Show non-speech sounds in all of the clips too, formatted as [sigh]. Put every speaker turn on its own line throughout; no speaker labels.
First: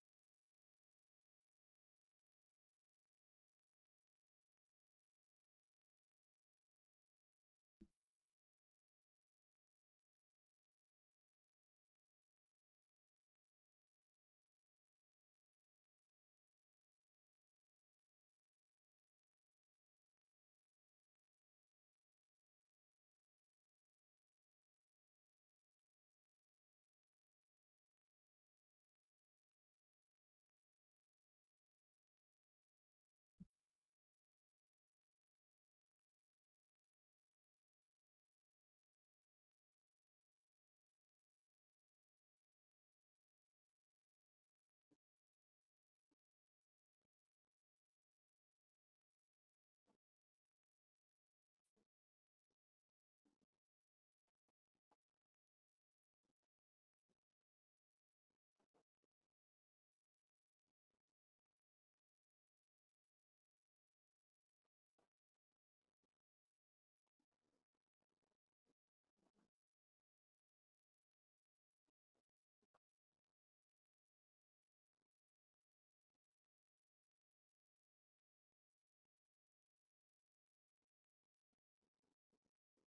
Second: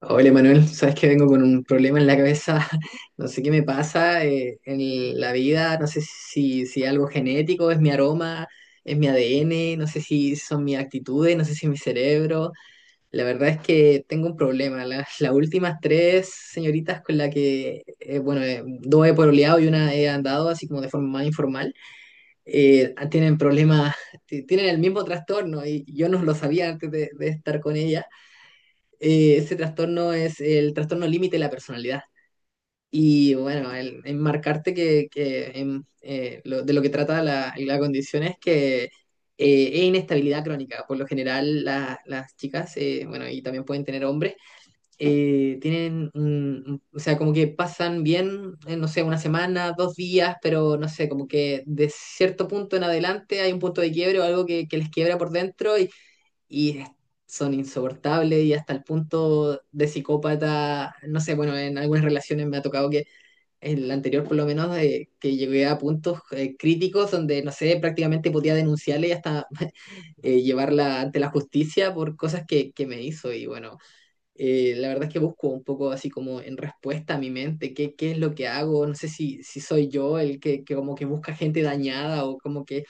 Hola Manuel, sabes que vengo con un problema en la cabeza. [laughs] No sé qué me pasa en la vida. No sé si algo genético, es mi aroma, es mi ADN, no sé si son mis actitudes, no sé si es mi cerebro. La verdad es que tengo un problema. Las últimas tres señoritas con las que, bueno, dos he pololeado y una he andado así como de forma más informal, tienen problemas, tienen el mismo trastorno y yo no lo sabía antes de estar con ella. Ese trastorno es el trastorno límite de la personalidad. Y bueno, el enmarcarte que de lo que trata la condición es que es inestabilidad crónica. Por lo general, las chicas, bueno, y también pueden tener hombres, tienen, o sea, como que pasan bien, no sé, una semana, dos días, pero no sé, como que de cierto punto en adelante hay un punto de quiebre o algo que les quiebra por dentro y es- son insoportables y hasta el punto de psicópata, no sé, bueno, en algunas relaciones me ha tocado que en la anterior por lo menos que llegué a puntos críticos donde, no sé, prácticamente podía denunciarle y hasta [laughs] llevarla ante la justicia por cosas que me hizo. Y bueno, la verdad es que busco un poco así como en respuesta a mi mente, qué es lo que hago, no sé si soy yo el que como que busca gente dañada o como que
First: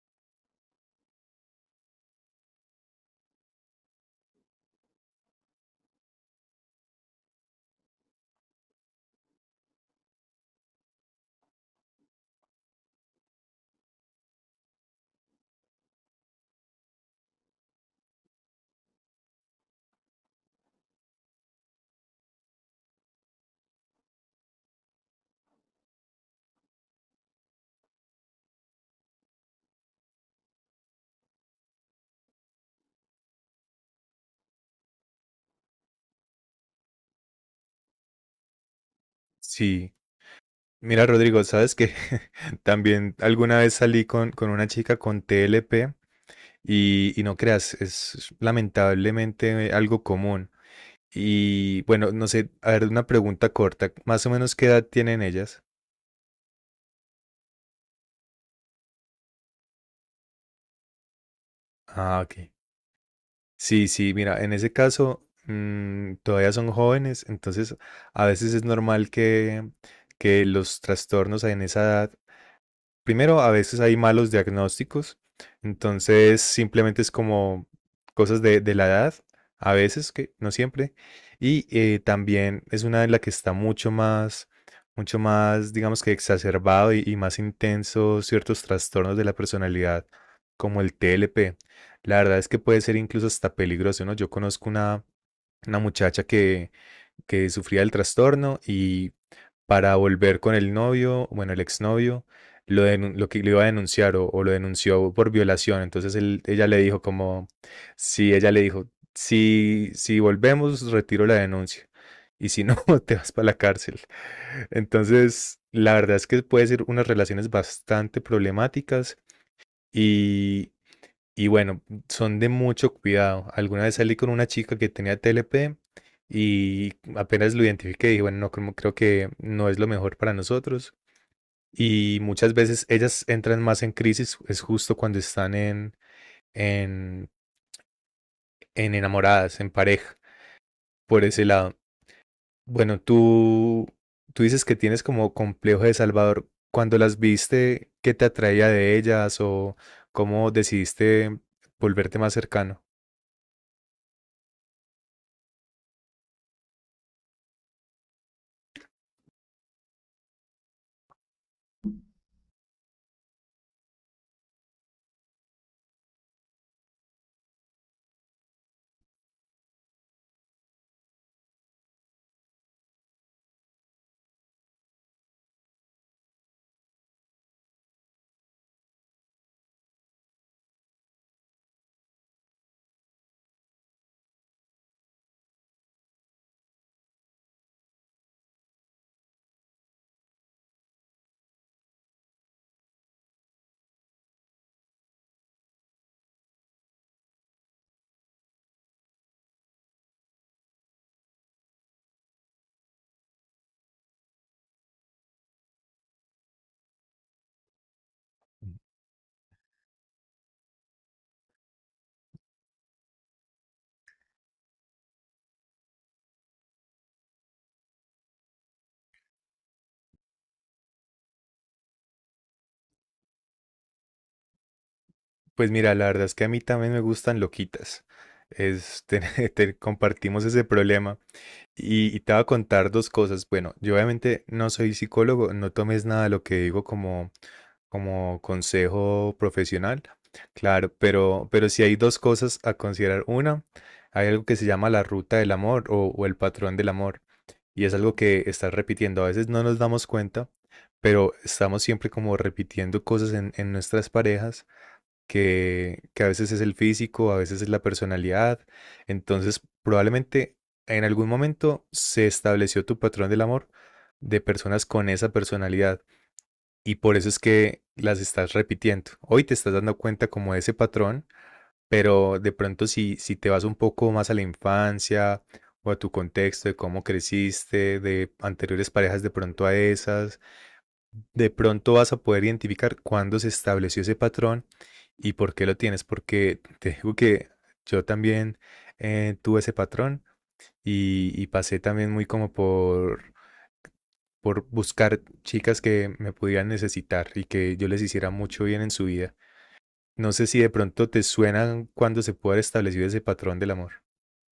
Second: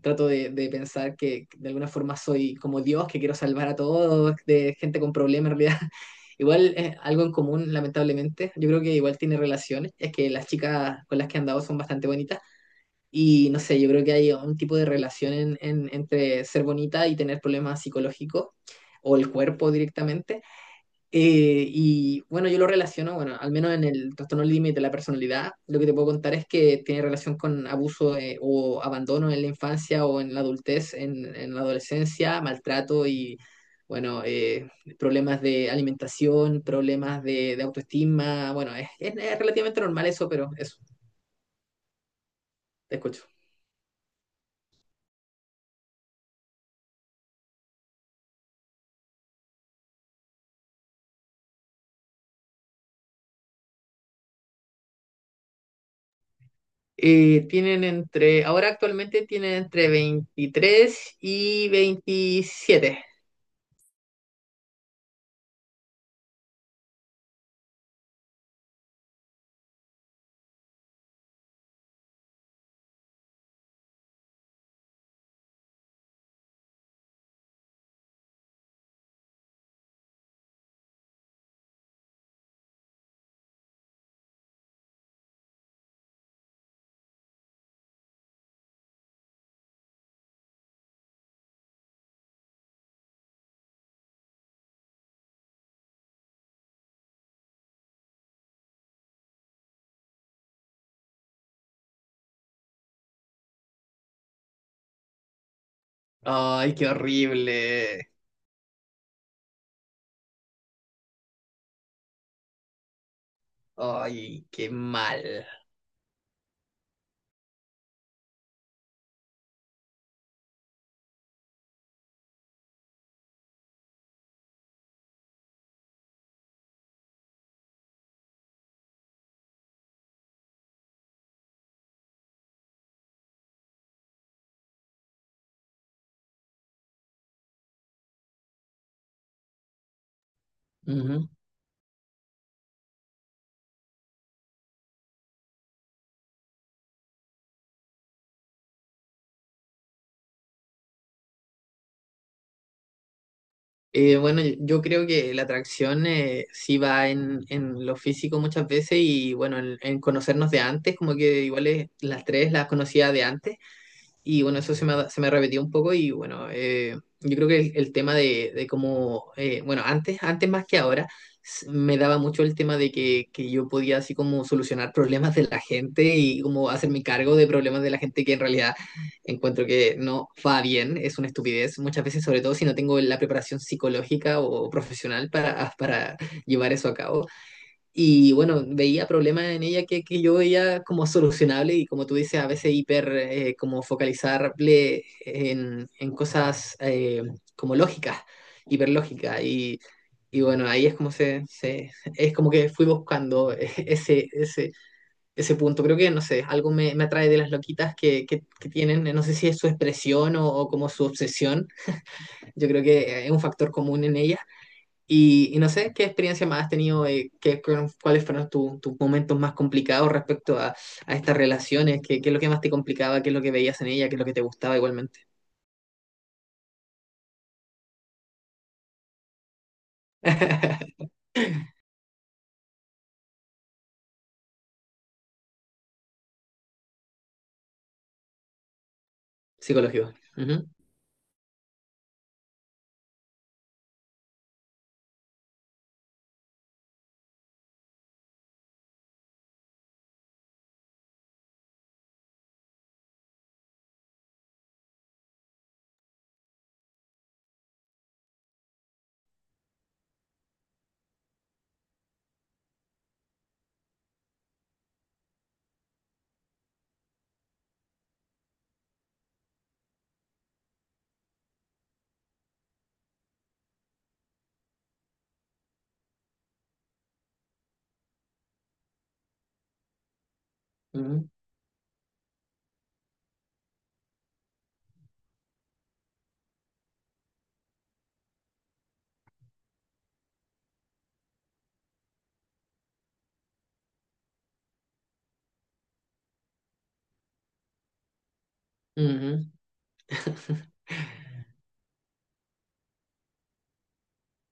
trato de pensar que de alguna forma soy como Dios, que quiero salvar a todos, de gente con problemas en realidad. [laughs] Igual es algo en común, lamentablemente. Yo creo que igual tiene relaciones. Es que las chicas con las que he andado son bastante bonitas. Y no sé, yo creo que hay un tipo de relación entre ser bonita y tener problemas psicológicos o el cuerpo directamente. Y bueno, yo lo relaciono, bueno, al menos en el trastorno límite de la personalidad, lo que te puedo contar es que tiene relación con abuso o abandono en la infancia o en la adultez, en la adolescencia, maltrato y, bueno, problemas de alimentación, problemas de autoestima, bueno, es relativamente
Sí,
normal eso, pero eso,
mira Rodrigo, sabes que [laughs]
te
también
escucho.
alguna vez salí con una chica con TLP y, no creas, es lamentablemente algo común. Y bueno, no sé, a ver, una pregunta corta, más o menos qué edad tienen ellas.
Tienen entre, ahora actualmente tienen entre 23 y
Ah, ok.
27.
Sí, sí, mira, en ese caso todavía son jóvenes, entonces a veces es normal que los trastornos en esa edad. Primero, a veces hay malos diagnósticos, entonces simplemente es como cosas de la edad, a veces, que no siempre, y también es una en la que está mucho más, digamos que exacerbado y, más intenso ciertos trastornos de la personalidad, como el TLP. La verdad es que puede ser incluso hasta peligroso, ¿no? Yo conozco una muchacha que sufría el trastorno y para volver con el novio, bueno, el exnovio, lo que le iba a denunciar o, lo denunció por violación. Ella
Ay,
le
qué
dijo como,
horrible.
si ella le dijo, si, si volvemos, retiro la denuncia. Y si no, [laughs] te vas para la cárcel.
Ay, qué mal.
Entonces, la verdad es que puede ser unas relaciones bastante problemáticas y, y bueno, son de mucho cuidado. Alguna vez salí con una chica que tenía TLP y apenas lo identifiqué, dije, bueno, no, creo que no es lo mejor para nosotros. Y muchas veces ellas entran más en crisis, es justo cuando están en, en enamoradas, en pareja, por
Ujú.
ese lado. Bueno, tú dices que tienes como complejo de Salvador. Cuando las viste, ¿qué te atraía de ellas o cómo decidiste volverte más cercano?
Bueno, yo creo que la atracción sí va en lo físico muchas veces y bueno, en conocernos de antes, como que igual las tres las conocía de antes. Y bueno, eso se se me repetió un poco y bueno, yo creo que el tema de cómo, bueno, antes, antes más que ahora, me daba mucho el tema de que yo podía así como solucionar problemas de la gente y como hacerme cargo de problemas de la gente que en realidad encuentro que no va bien, es una estupidez muchas veces, sobre todo si no tengo la preparación psicológica o profesional para llevar eso a cabo. Y bueno, veía problemas en ella que yo veía como solucionable y como tú dices, a veces hiper como focalizable en cosas como lógicas, hiperlógicas. Y bueno, ahí es como es como que fui buscando [laughs] ese punto. Creo que, no sé, algo me atrae de las loquitas que tienen, no sé si es su expresión o como su obsesión. Yo creo que es un factor común en ellas y no sé, ¿qué experiencia más has tenido? ¿ ¿Cuáles fueron tus momentos más complicados respecto a estas relaciones? ¿Qué es lo que más te complicaba? ¿Qué es lo que veías en ella? ¿Qué es lo que te gustaba igualmente?
Pues mira, la verdad es que a mí también me gustan loquitas. Es, [laughs] compartimos ese
[laughs]
problema. Y, te voy a contar dos cosas. Bueno, yo obviamente no soy psicólogo, no tomes nada de lo que digo como consejo profesional.
Psicológico.
Claro, pero sí hay dos cosas a considerar. Una, hay algo que se llama la ruta del amor o, el patrón del amor. Y es algo que estás repitiendo. A veces no nos damos cuenta, pero estamos siempre como repitiendo cosas en nuestras parejas que a veces es el físico, a veces es la personalidad. Entonces, probablemente en algún momento se estableció tu patrón del amor de personas con esa personalidad y por eso es que las estás repitiendo. Hoy te estás dando cuenta como de ese patrón, pero de pronto si te vas un poco más a la infancia o a tu contexto de cómo creciste, de anteriores parejas de pronto a esas
Ujú,
de pronto vas a poder identificar cuándo se estableció ese patrón y por qué lo tienes, porque te digo que yo también tuve ese patrón y, pasé también muy como por buscar chicas que me pudieran necesitar y que yo les hiciera mucho bien en su
ujú.
vida. No sé si de
[laughs]
pronto te suena cuando se puede haber establecido ese patrón del amor.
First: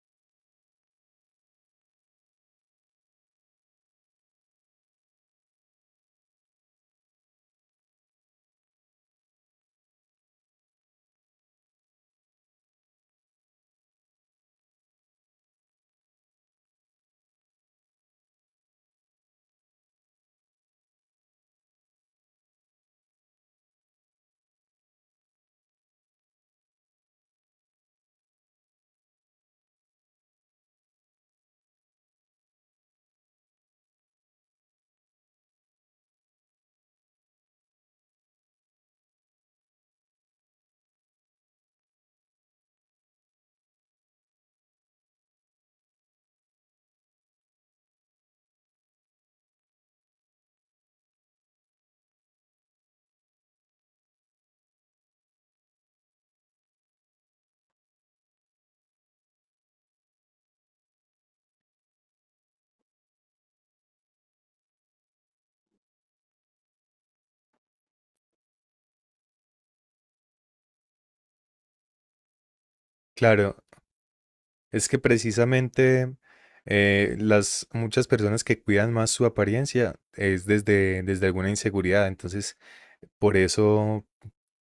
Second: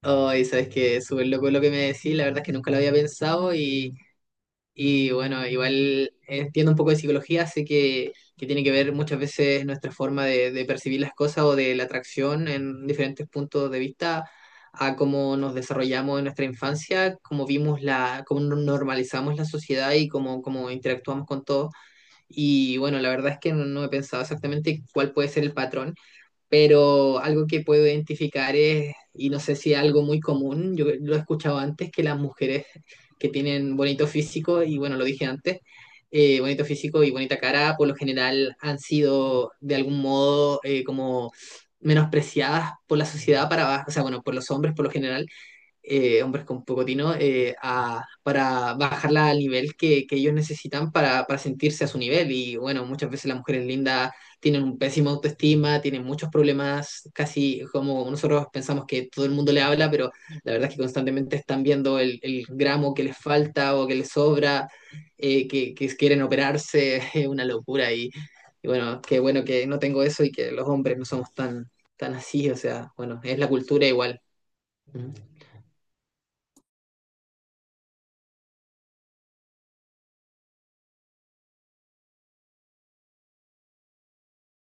Ay, sabes que súper loco lo que me decís, la verdad es que nunca lo había pensado. Y bueno, igual entiendo un poco de psicología, así que tiene que ver muchas veces nuestra forma de percibir las cosas o de la atracción en diferentes puntos de vista a cómo nos desarrollamos en nuestra infancia, cómo vimos la, cómo normalizamos la sociedad y cómo interactuamos con todo. Y bueno, la verdad es que no, no he pensado exactamente cuál puede ser el patrón, pero algo que puedo identificar es, y no sé si es algo muy común, yo lo he escuchado antes, que las mujeres que tienen bonito físico, y bueno, lo dije antes, bonito físico y bonita cara, por lo general han sido de algún modo como menospreciadas por la sociedad para abajo, o sea, bueno, por los hombres por lo general, hombres con poco tino, para bajarla al nivel que ellos necesitan para sentirse a su nivel. Y bueno, muchas veces las mujeres lindas tienen un pésimo autoestima, tienen muchos problemas, casi como nosotros pensamos que todo el mundo le habla, pero la verdad es que constantemente están viendo el gramo que les falta o que les sobra, que quieren operarse, [laughs] es una locura. Y bueno, qué bueno que no tengo eso y que los hombres no somos tan, tan así, o sea, bueno, es la
Claro,
cultura igual.
es que
Ujú.
precisamente las muchas personas que cuidan más su apariencia es desde alguna inseguridad, entonces por eso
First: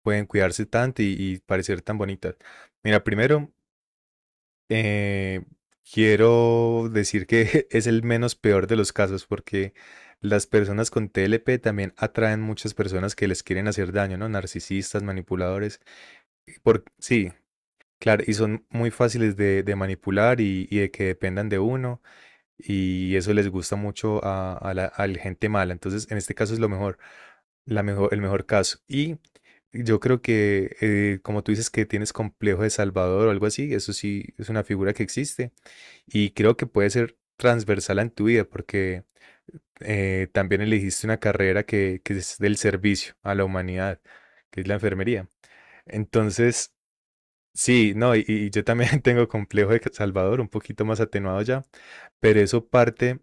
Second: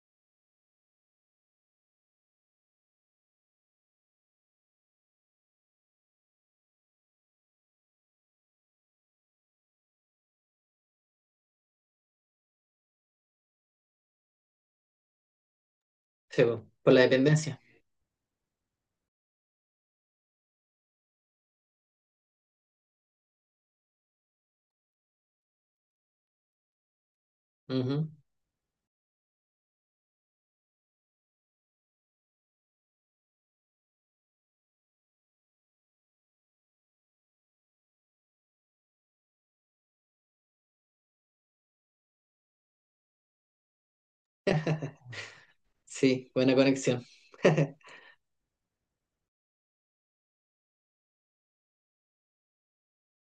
pueden cuidarse tanto y, parecer tan bonitas. Mira, primero eh, quiero decir que [laughs] es el menos peor de los casos porque las personas con TLP también atraen muchas personas que les quieren hacer daño, ¿no? Narcisistas, manipuladores.
Sí, po,
Por,
por la
sí,
dependencia.
claro, y son muy fáciles de manipular y, de que dependan de uno, y eso les gusta mucho a, a la gente mala. Entonces, en este caso es lo mejor, la
Ujú.
mejor, el mejor caso. Y yo creo que, como tú dices, que tienes complejo de Salvador o algo así, eso sí es una figura que existe, y creo que puede ser transversal en tu vida, porque también elegiste una carrera que es del servicio a la humanidad, que es la enfermería.
Sí, buena
Entonces,
conexión. [laughs]
sí, no, y, yo también [laughs] tengo complejo de Salvador, un poquito más atenuado ya, pero eso parte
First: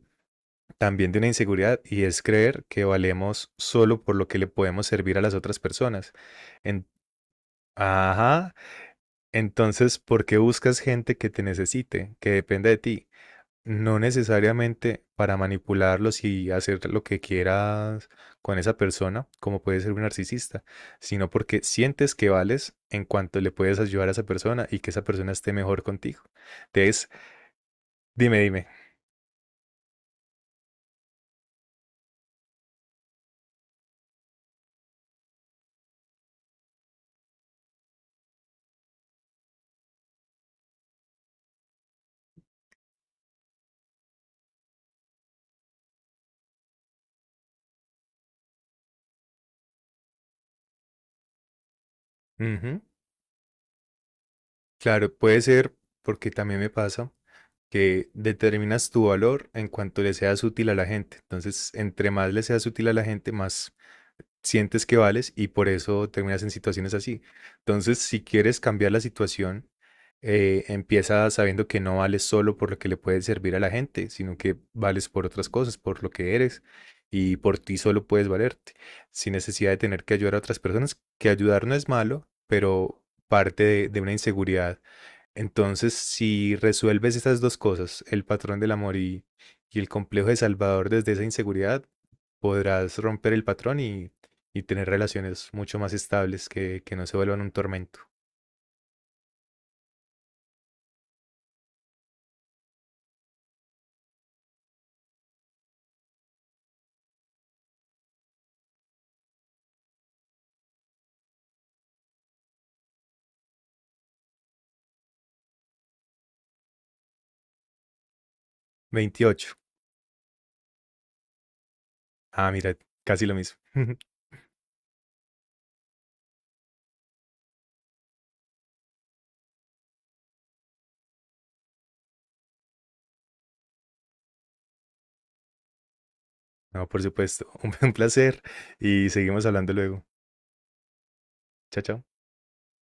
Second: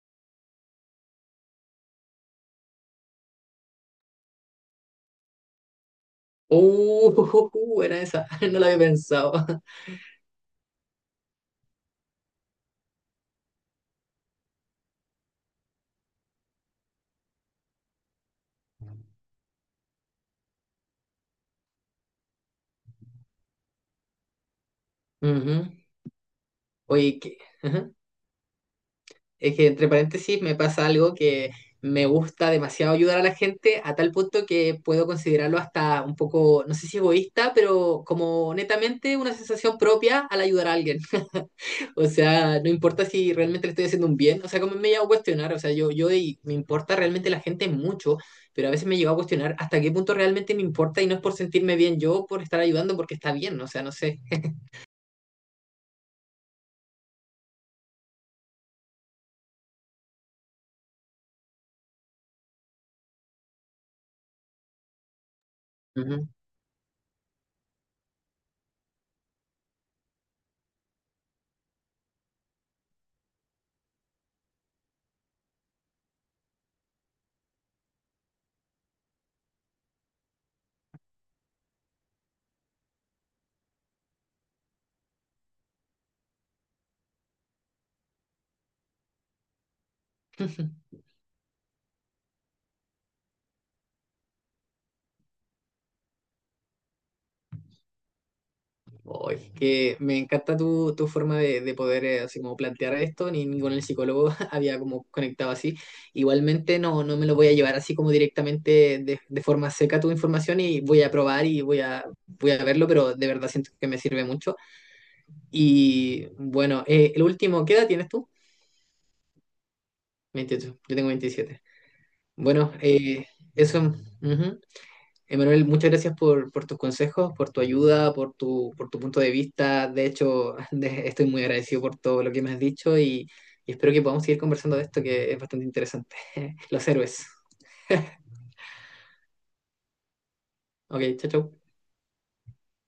también de una inseguridad y es creer que valemos solo por lo que le podemos servir a las otras personas. En-
Buena esa, [laughs]
ajá,
no la había pensado.
entonces, ¿por qué buscas gente que te necesite, que dependa de ti? No necesariamente para manipularlos y hacer lo que quieras con esa persona, como puede ser un narcisista, sino porque sientes que vales en cuanto le puedes ayudar a esa persona y que esa persona esté
Ujú.
mejor contigo. Entonces,
Oye, que, ajá.
dime, dime.
Es que entre paréntesis me pasa algo que me gusta demasiado ayudar a la gente a tal punto que puedo considerarlo hasta un poco, no sé si egoísta, pero como netamente una sensación propia al ayudar a alguien. O sea, no importa si realmente le estoy haciendo un bien. O sea, como me he llegado a cuestionar, o sea, yo y me importa realmente la gente mucho, pero a veces me he llegado a cuestionar hasta qué punto realmente me importa y no es por sentirme bien yo, por estar
Ujú.
ayudando, porque está bien, o sea, no sé.
Claro, puede ser porque también me pasa que determinas tu valor en cuanto le seas útil a la gente. Entonces, entre más le seas útil a la gente, más sientes que vales y por eso
Ujú.
terminas en situaciones así. Entonces, si quieres cambiar la situación, empieza sabiendo que no vales solo por lo que le puedes servir a la gente, sino que vales por otras cosas, por lo que eres y por ti solo puedes valerte, sin necesidad de tener que ayudar a otras personas, que ayudar no es malo, pero parte de una inseguridad entonces, si resuelves esas dos cosas, el patrón del amor y, el complejo de Salvador
[laughs]
desde esa inseguridad, podrás romper el patrón y, tener relaciones mucho más estables que no se vuelvan un tormento.
Oh, es que me encanta tu, tu forma de poder así como plantear esto, ni con el psicólogo [laughs] había como conectado así. Igualmente no, no me lo voy a llevar así como directamente de forma seca tu información y voy a probar y voy a, voy a verlo, pero de verdad siento que me sirve mucho. Y bueno, el último, ¿qué edad tienes tú?
28.
veintiocho, yo tengo 27.
Ah,
Bueno,
mira, casi lo mismo.
eso,
[laughs]
ujú. Emanuel, muchas gracias por tus consejos, por tu ayuda, por tu punto de vista. De hecho, [laughs] estoy muy agradecido por todo lo que me has dicho y espero que podamos seguir conversando de esto que es bastante interesante. [laughs]
No,
Los
por
héroes.
supuesto. [laughs] Un placer y seguimos hablando luego.
Ok, chao, chao.
Chao, chao.